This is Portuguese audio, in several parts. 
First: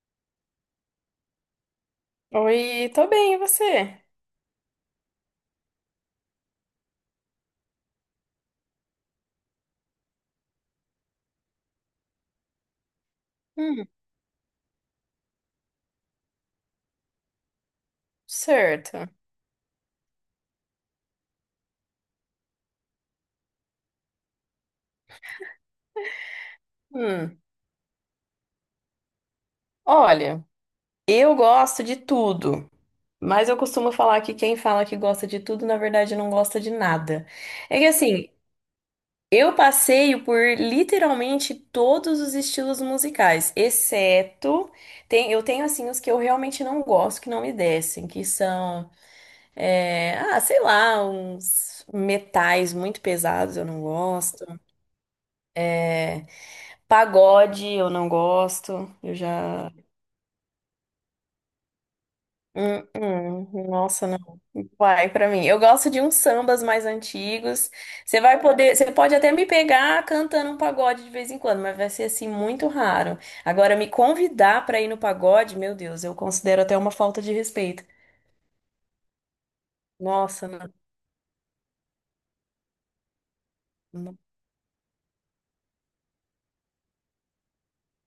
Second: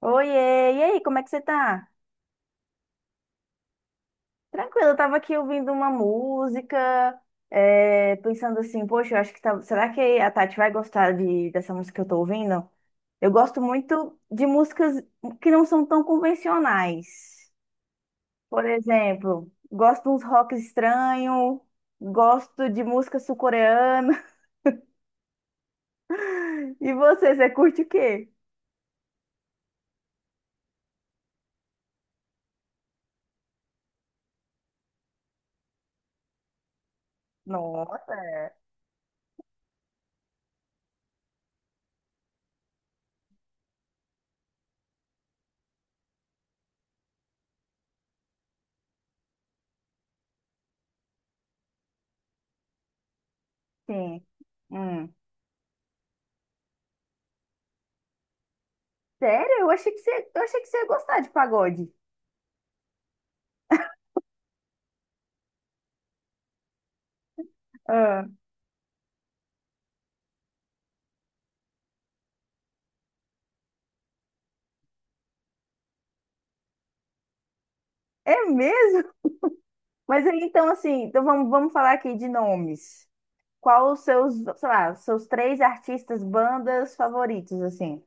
Oiê, e aí, como é que você tá? Oi, tô bem, e você? Tranquilo, eu tava aqui ouvindo uma música, pensando assim, poxa, eu acho que tá, será que a Tati vai gostar dessa música que eu tô ouvindo? Eu gosto Hum, muito de músicas que não são tão convencionais. Por certo. exemplo, gosto de uns rock estranho, gosto de música sul-coreana. E Hum. você curte o quê? Olha, eu gosto de tudo, mas eu costumo falar que quem fala que gosta de tudo, na verdade, não gosta de nada. É que Nossa, assim, eu passeio por literalmente todos os estilos musicais, exceto eu tenho assim os que eu realmente não gosto, que não me descem, que são, é, ah, sei lá, uns metais muito pesados, eu não sim. gosto. Hum. Pagode, eu não gosto. Eu Sério? Eu já. achei que eu achei que você ia gostar de pagode. Nossa, não vai pra mim. Eu gosto de uns sambas mais antigos. Ah. Você pode até me pegar cantando um pagode de vez em quando, mas vai ser assim muito raro. Agora, me convidar pra ir no pagode, meu Deus, eu considero até uma falta de respeito. É mesmo? Mas aí, Nossa, então, não. assim, vamos falar aqui de nomes. Qual os não- seus, sei lá, seus três artistas, bandas favoritos, assim?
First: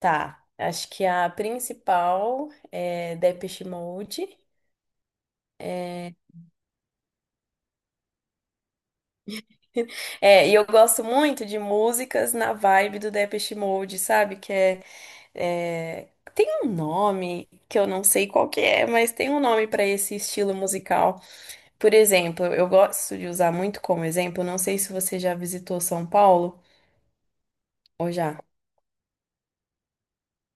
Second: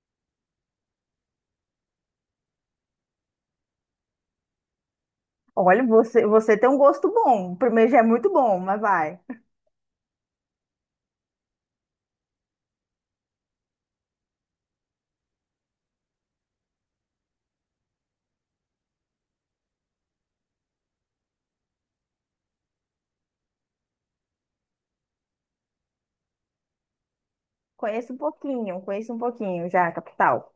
Tá. Acho que a principal é Depeche Mode. Olha, você tem um gosto bom. O primeiro já é muito bom, mas vai. É, e eu gosto muito de músicas na vibe do Depeche Mode, sabe? É, Tem um nome que eu não sei qual que é, mas tem um nome para esse estilo musical. Por exemplo, eu gosto de usar muito como exemplo, não sei se você já visitou São Paulo ou já. Conheço um pouquinho já, Capital.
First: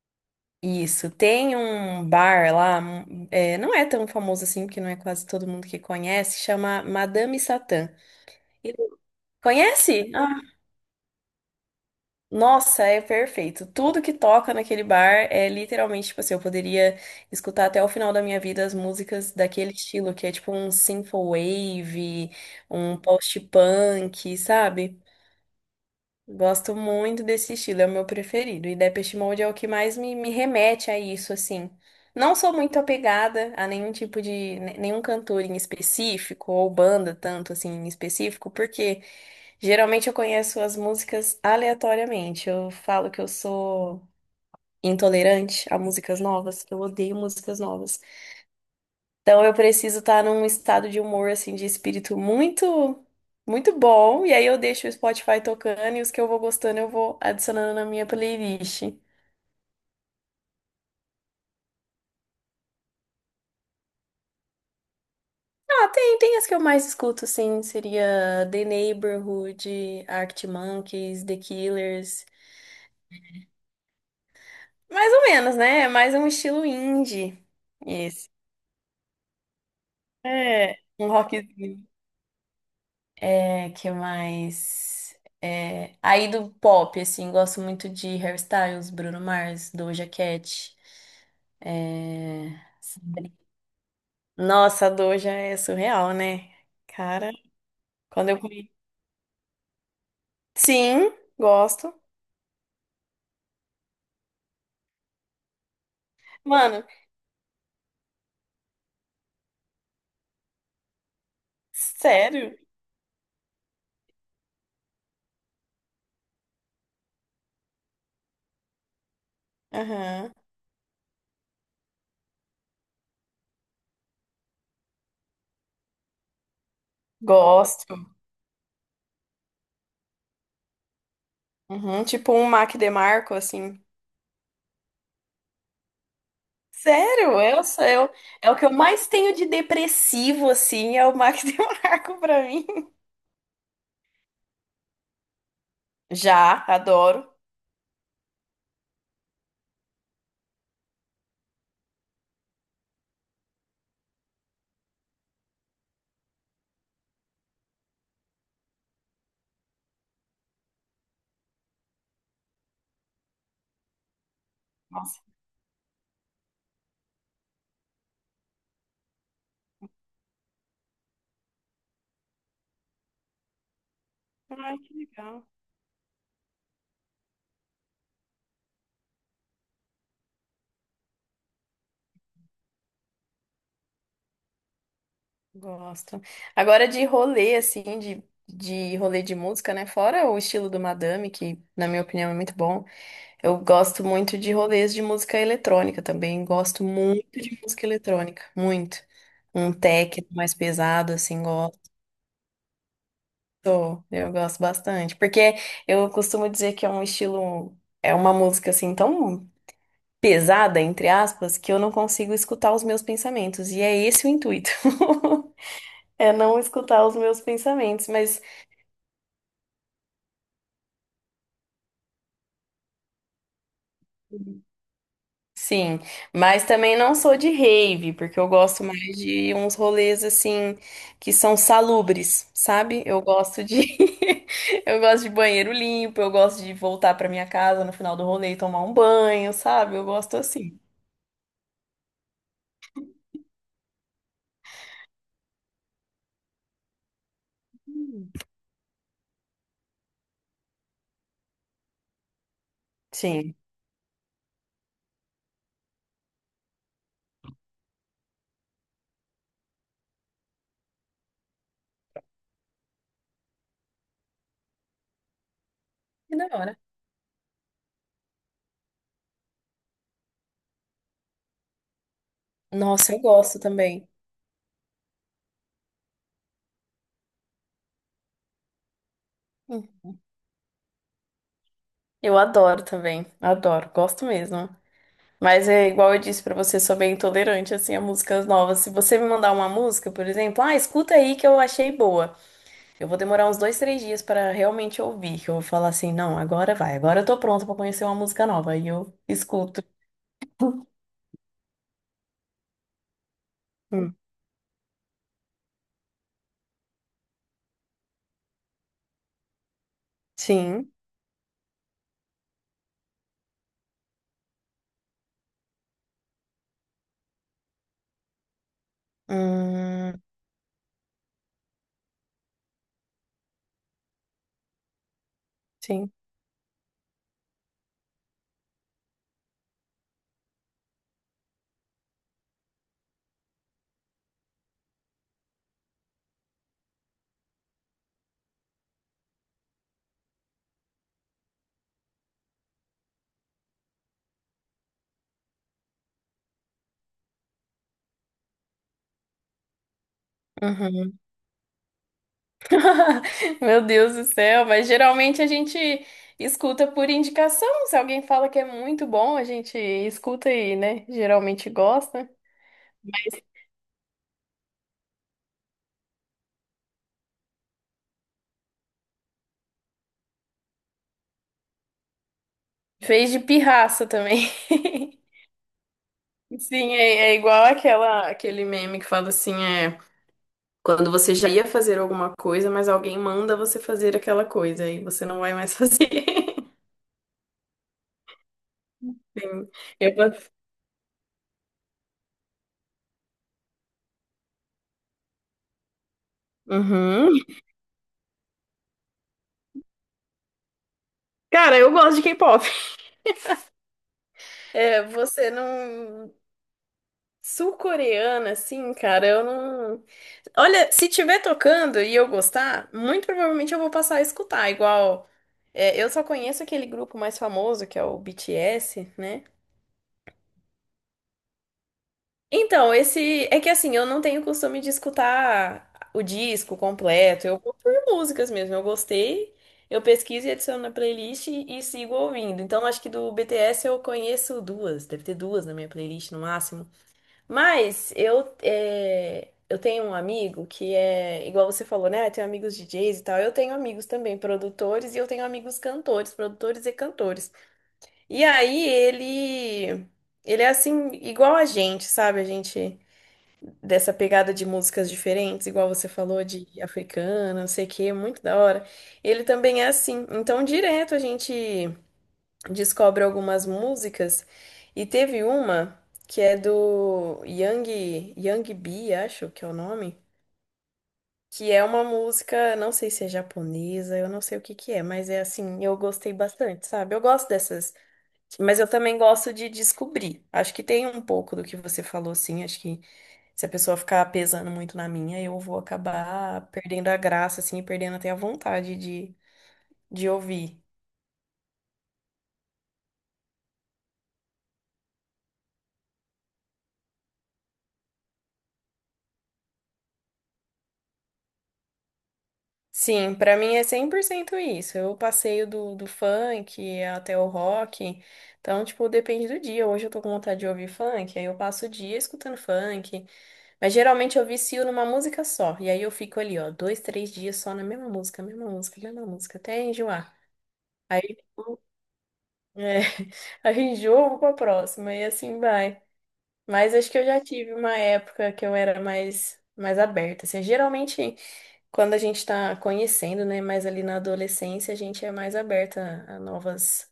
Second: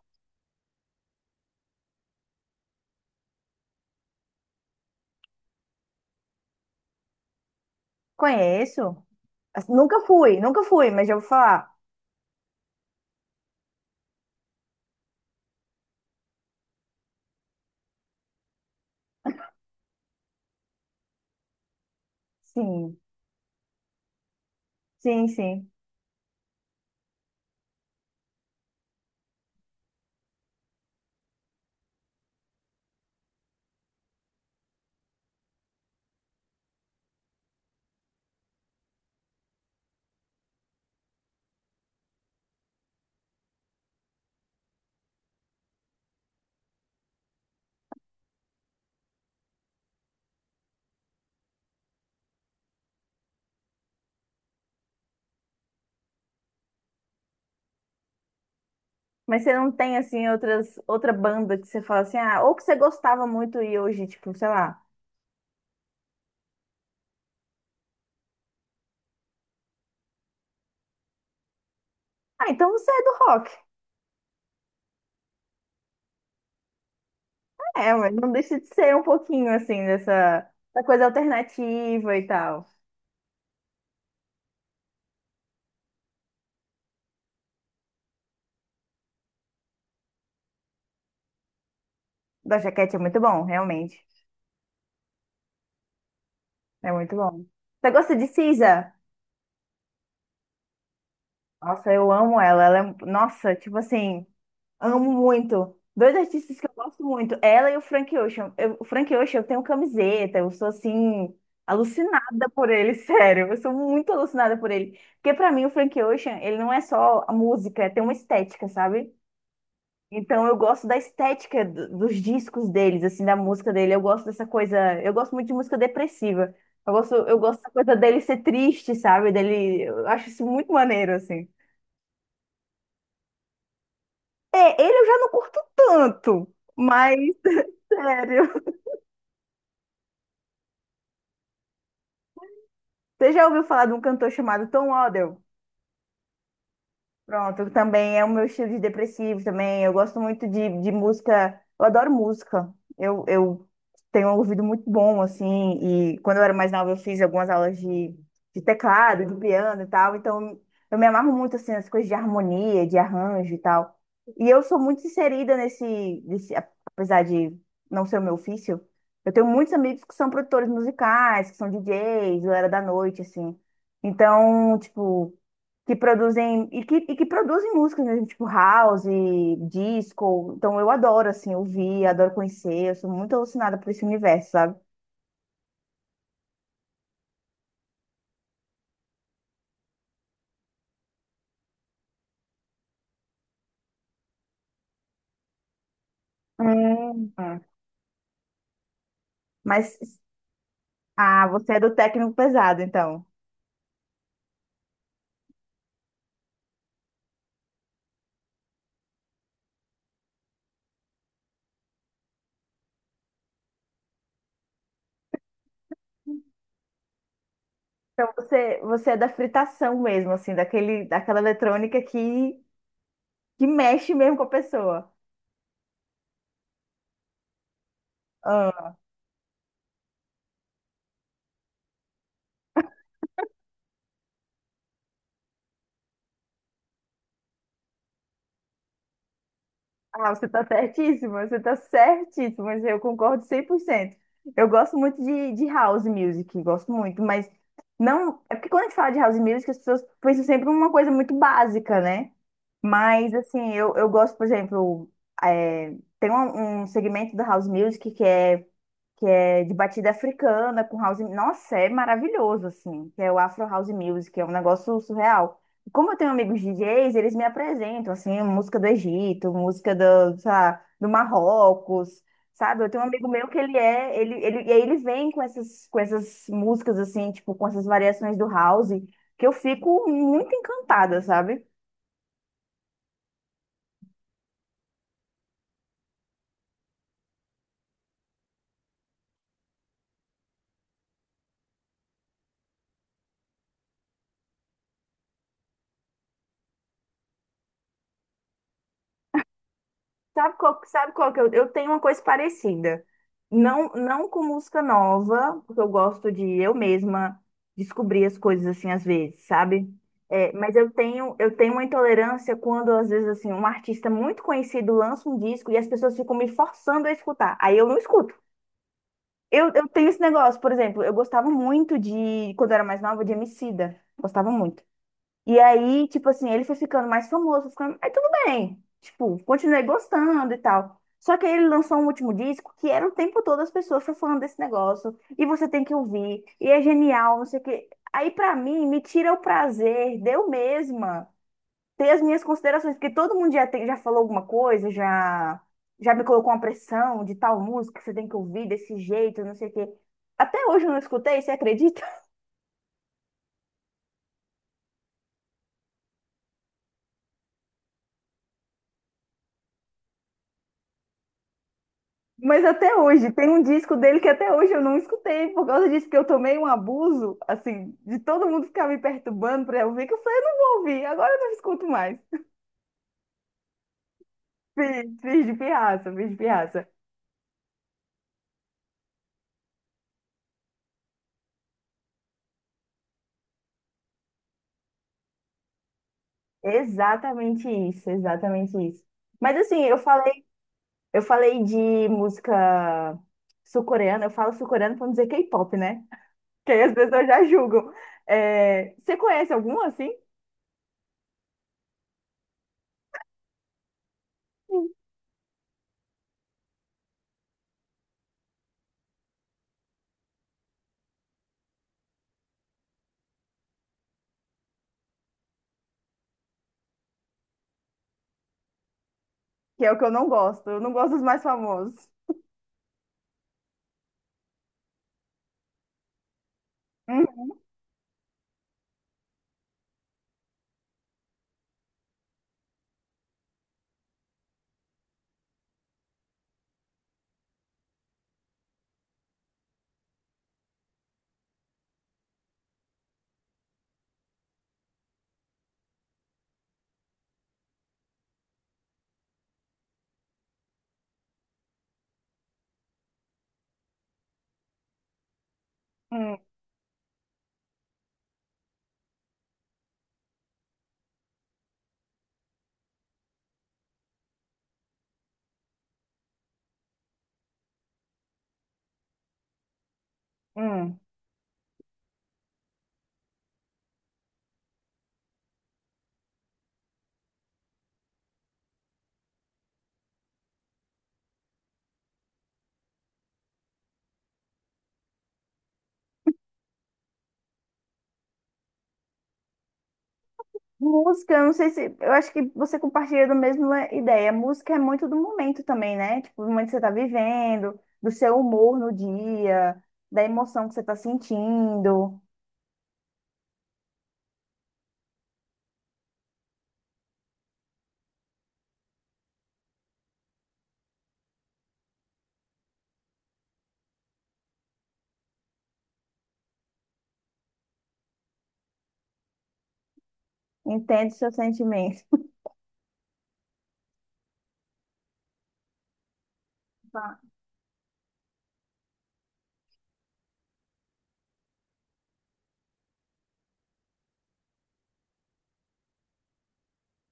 Isso, tem um bar lá, não é tão famoso assim, porque não é quase todo mundo que conhece, chama Madame Satã. E- Conheço. Assim, nunca Conhece? Ah, fui, nunca fui, mas já vou falar. nossa, é perfeito. Tudo que toca naquele bar é literalmente, tipo assim, eu poderia escutar até o final da minha vida as músicas daquele estilo, que é tipo um synth wave, um Sim, post-punk, sabe? sim, sim. Gosto muito desse estilo, é o meu preferido. E Depeche Mode é o que mais me, remete a isso, assim. Não sou muito apegada a nenhum tipo de, nenhum cantor em específico, ou banda tanto assim em específico, porque. Geralmente eu conheço as músicas aleatoriamente. Eu falo que eu sou intolerante a músicas novas. Eu odeio músicas novas. Então eu preciso estar num estado de humor assim de espírito muito muito bom e aí eu deixo o Spotify tocando e os que eu vou gostando eu vou adicionando na minha playlist. Mas você não tem, assim, outra banda que você fala assim, ah, ou que você gostava muito e hoje, tipo, sei lá. Ah, tem as que eu mais escuto, sim. Seria The Neighborhood, Arctic Monkeys, The Killers. Ah, então você é do rock. Mais ou menos, né? É mais um estilo indie. É, mas Esse. não deixa de ser um pouquinho assim dessa, É, da coisa um rockzinho. alternativa e tal. É, que mais? É, aí do pop, assim, gosto muito de Hairstyles, Bruno Mars, Doja Cat. Da É, jaquete é muito bom, realmente. nossa, a Doja é surreal, né? É muito Cara, bom. Você gosta de quando eu conheci. Cisa? Sim, Nossa, gosto. eu amo ela. Ela é, um, nossa, tipo assim, amo muito. Dois artistas que eu Mano, gosto muito, ela e o Frank Ocean. Eu- o Frank Ocean, eu tenho camiseta, eu sou assim alucinada sério? por ele, sério. Eu sou muito alucinada por ele, porque pra mim o Frank Ocean, ele não é só a música, tem uma estética, sabe? Aham. Então eu gosto da estética do- dos discos deles, assim, da música dele. Eu gosto dessa coisa, eu gosto muito de música depressiva. Eu gosto da coisa Gosto. dele ser triste, sabe? Dele, eu acho isso muito maneiro, assim. Uhum, tipo um Mac DeMarco, assim. É, ele eu já não curto tanto, mas Sério, eu sou eu. É sério. o que eu mais tenho de depressivo, assim, é o Mac DeMarco pra mim. Você já ouviu falar de um cantor chamado Tom Odell? Já, adoro. Pronto, também é o meu estilo de depressivo também. Eu gosto muito de música, eu adoro música. Eu tenho um ouvido muito bom, assim, e quando eu era mais nova eu fiz algumas aulas de teclado, de piano e tal, então eu me amarro muito, assim, nas coisas de harmonia, de arranjo e tal. E eu sou muito Nossa. inserida apesar de não ser o meu ofício, eu tenho muitos amigos que são produtores musicais, que são DJs, galera da noite, assim. Ai, Então, que tipo, legal. que produzem e que produzem músicas mesmo, tipo house, disco. Então eu adoro assim ouvir, adoro conhecer, eu sou muito alucinada por esse universo, sabe? Gosto. Agora de rolê, assim, de rolê de música, né? Fora o estilo do Madame, que na minha opinião é muito bom. Eu gosto muito de rolês de música eletrônica também. Gosto muito Tá. de música eletrônica. Muito. Um Mas tech mais pesado, assim, ah, você gosto. é do técnico pesado, então. Eu gosto bastante. Porque eu costumo dizer que é um estilo. É uma música, assim, tão pesada, entre aspas, que eu não consigo escutar os meus pensamentos. E é esse o intuito. É não escutar os meus pensamentos, Então mas você é da fritação mesmo, assim, daquele daquela eletrônica que mexe mesmo com a pessoa. sim, mas também não sou de rave, porque eu gosto mais de uns rolês assim que são salubres, sabe? Eu gosto de eu gosto de banheiro limpo, eu gosto de voltar pra minha casa no final do rolê e tomar um banho, sabe? Eu Ah, gosto você está assim. certíssima, você tá certíssima, mas eu concordo 100%. Eu gosto muito de house music, gosto muito, mas Hum, não, é porque quando a gente fala de house music, as pessoas pensam sempre uma coisa muito básica, né? Mas, Sim. assim, eu gosto, por exemplo, é, tem um segmento da house music que é de batida africana, com house. Nossa, é maravilhoso, assim, que é o Afro House Music, é um negócio surreal. E como eu tenho Que da amigos hora. DJs, eles me apresentam, assim, música do Egito, música do, sei lá, do Marrocos, sabe? Eu tenho um Nossa, eu amigo meu que gosto também. Ele, e aí ele vem com com essas músicas, assim, tipo, com essas variações do house, que eu fico muito encantada, sabe? Eu adoro também, adoro, gosto mesmo. Mas é igual eu disse pra você, sou bem intolerante assim a músicas novas. Se você me mandar uma música, por exemplo, ah, escuta aí que eu achei boa. Eu vou demorar uns dois, três dias pra realmente ouvir, que eu vou falar assim, não, agora vai, agora eu tô pronta pra conhecer uma música nova. E eu escuto. Sabe qual que eu tenho uma coisa parecida. Não, Hum, não com música nova, porque eu gosto de eu mesma descobrir as coisas assim às vezes, sabe? É, mas Sim. Eu tenho uma intolerância quando, às vezes, assim, um artista muito conhecido lança um disco e as pessoas ficam me forçando a escutar. Aí eu não escuto. Eu tenho esse Hum, negócio, por exemplo, eu gostava muito de, quando eu era mais nova, de Emicida. Gostava muito. E aí, sim. tipo assim, ele foi ficando mais famoso, foi ficando, aí tudo bem. Tipo, continuei gostando e tal. Só que aí ele lançou um último disco que era o tempo todo as pessoas só falando desse negócio. E você tem que ouvir. E é genial, não sei o quê. Aí, pra mim, me tira o prazer de eu mesma ter as minhas considerações. Porque todo mundo já, tem, já falou alguma coisa, já, já me colocou uma pressão de tal música que você tem que ouvir desse jeito, não sei o quê. Até hoje eu não Uhum. escutei, você acredita? Meu Deus do céu, mas geralmente a gente escuta por indicação. Se alguém fala que é muito bom, a gente escuta e, né? Geralmente gosta. Mas até hoje, tem um disco dele que até hoje eu não escutei por causa disso, porque eu tomei um abuso, assim, de todo mundo ficar me perturbando pra eu ouvir, que eu falei, eu não vou ouvir, agora eu não escuto mais. Fez de pirraça também. Fiz de pirraça, fiz de pirraça. Sim, é igual aquela, aquele meme que fala assim, é quando você já ia fazer alguma coisa, mas alguém manda você fazer aquela coisa e você não vai mais fazer. Exatamente isso, exatamente isso. Mas Sim, assim, eu... eu falei de música sul-coreana, eu falo sul-coreana pra não dizer K-pop, né? Que aí as pessoas Uhum. já julgam. É, você conhece algum assim? Cara, eu gosto de K-pop. É, você não. Sul-coreana, assim, cara, eu não. Olha, se tiver tocando e eu gostar, muito provavelmente eu vou passar a escutar. Igual, é, eu só conheço aquele grupo mais famoso, que é o BTS, né? Que é o que eu não gosto dos mais famosos. Então, esse. É que assim, eu não tenho costume de escutar o disco Hum, completo. Eu vou por músicas mesmo. Eu gostei, eu pesquiso e adiciono na playlist e sigo ouvindo. Então, acho que do BTS eu conheço duas. Deve ter duas na minha playlist no máximo. Mas eu tenho um amigo que é, igual você falou, né? Tem amigos DJs e tal. Eu tenho amigos também produtores e eu tenho amigos cantores, produtores e cantores. E aí ele é assim, igual a gente, sabe? A gente, dessa pegada de músicas diferentes, igual você hum, falou de africana, não sei o quê, muito da hora. Ele também é assim. Então, direto a gente descobre algumas músicas e teve uma que é do Yang, Yang Bi, acho que é o nome, hum. que é uma música, não sei se é japonesa, eu não sei o que que é, mas é assim, eu gostei bastante, sabe? Eu gosto dessas, mas eu também gosto de descobrir. Acho que tem um pouco do que você falou, assim, acho que se a pessoa ficar pesando muito na minha, eu vou acabar perdendo a graça, assim, e perdendo até a vontade de, ouvir. Música, eu não sei se. Eu acho que você compartilha da mesma ideia. Música é muito do momento também, né? Tipo, do momento que você tá vivendo, do seu humor no dia, da emoção que você tá sentindo. Sim, pra mim é 100% isso. Eu passeio do funk até o rock. Então, tipo, depende do dia. Hoje eu tô com vontade de ouvir funk, aí eu passo o dia escutando funk. Mas geralmente eu vicio numa música só. E aí eu fico ali, ó, dois, três dias só na mesma música, mesma música, mesma música, até enjoar. Entende o Aí, seu tipo, sentimento. é, aí enjoo, eu vou pra próxima e assim vai. Mas acho Tá. que eu já tive uma época que eu era mais aberta. Assim, geralmente. Quando a gente está conhecendo, né, mais ali na adolescência, a gente é mais aberta a novas,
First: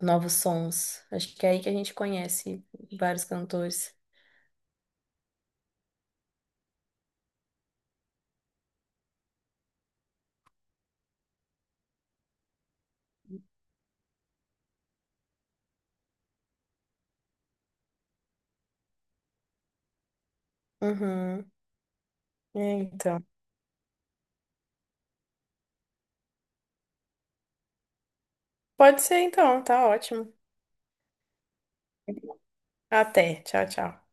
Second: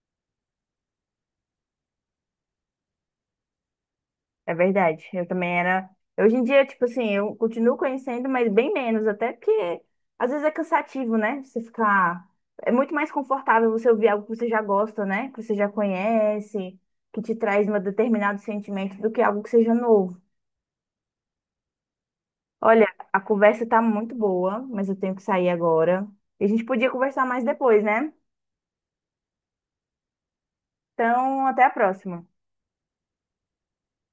novos sons. Acho que é aí que a gente conhece vários cantores. É verdade. Eu também era. Hoje em dia, tipo assim, eu continuo conhecendo, mas bem menos, até porque às vezes é cansativo, né? Você ficar. É muito mais confortável você ouvir algo que você já gosta, né? Que você já conhece, que te traz um determinado sentimento do que algo que seja novo. Uhum. É, Olha, a então. conversa tá muito boa, mas eu tenho que sair agora. E a gente podia conversar mais depois, né? Pode ser então, tá ótimo. Então, até a próxima. Até. Tchau, tchau.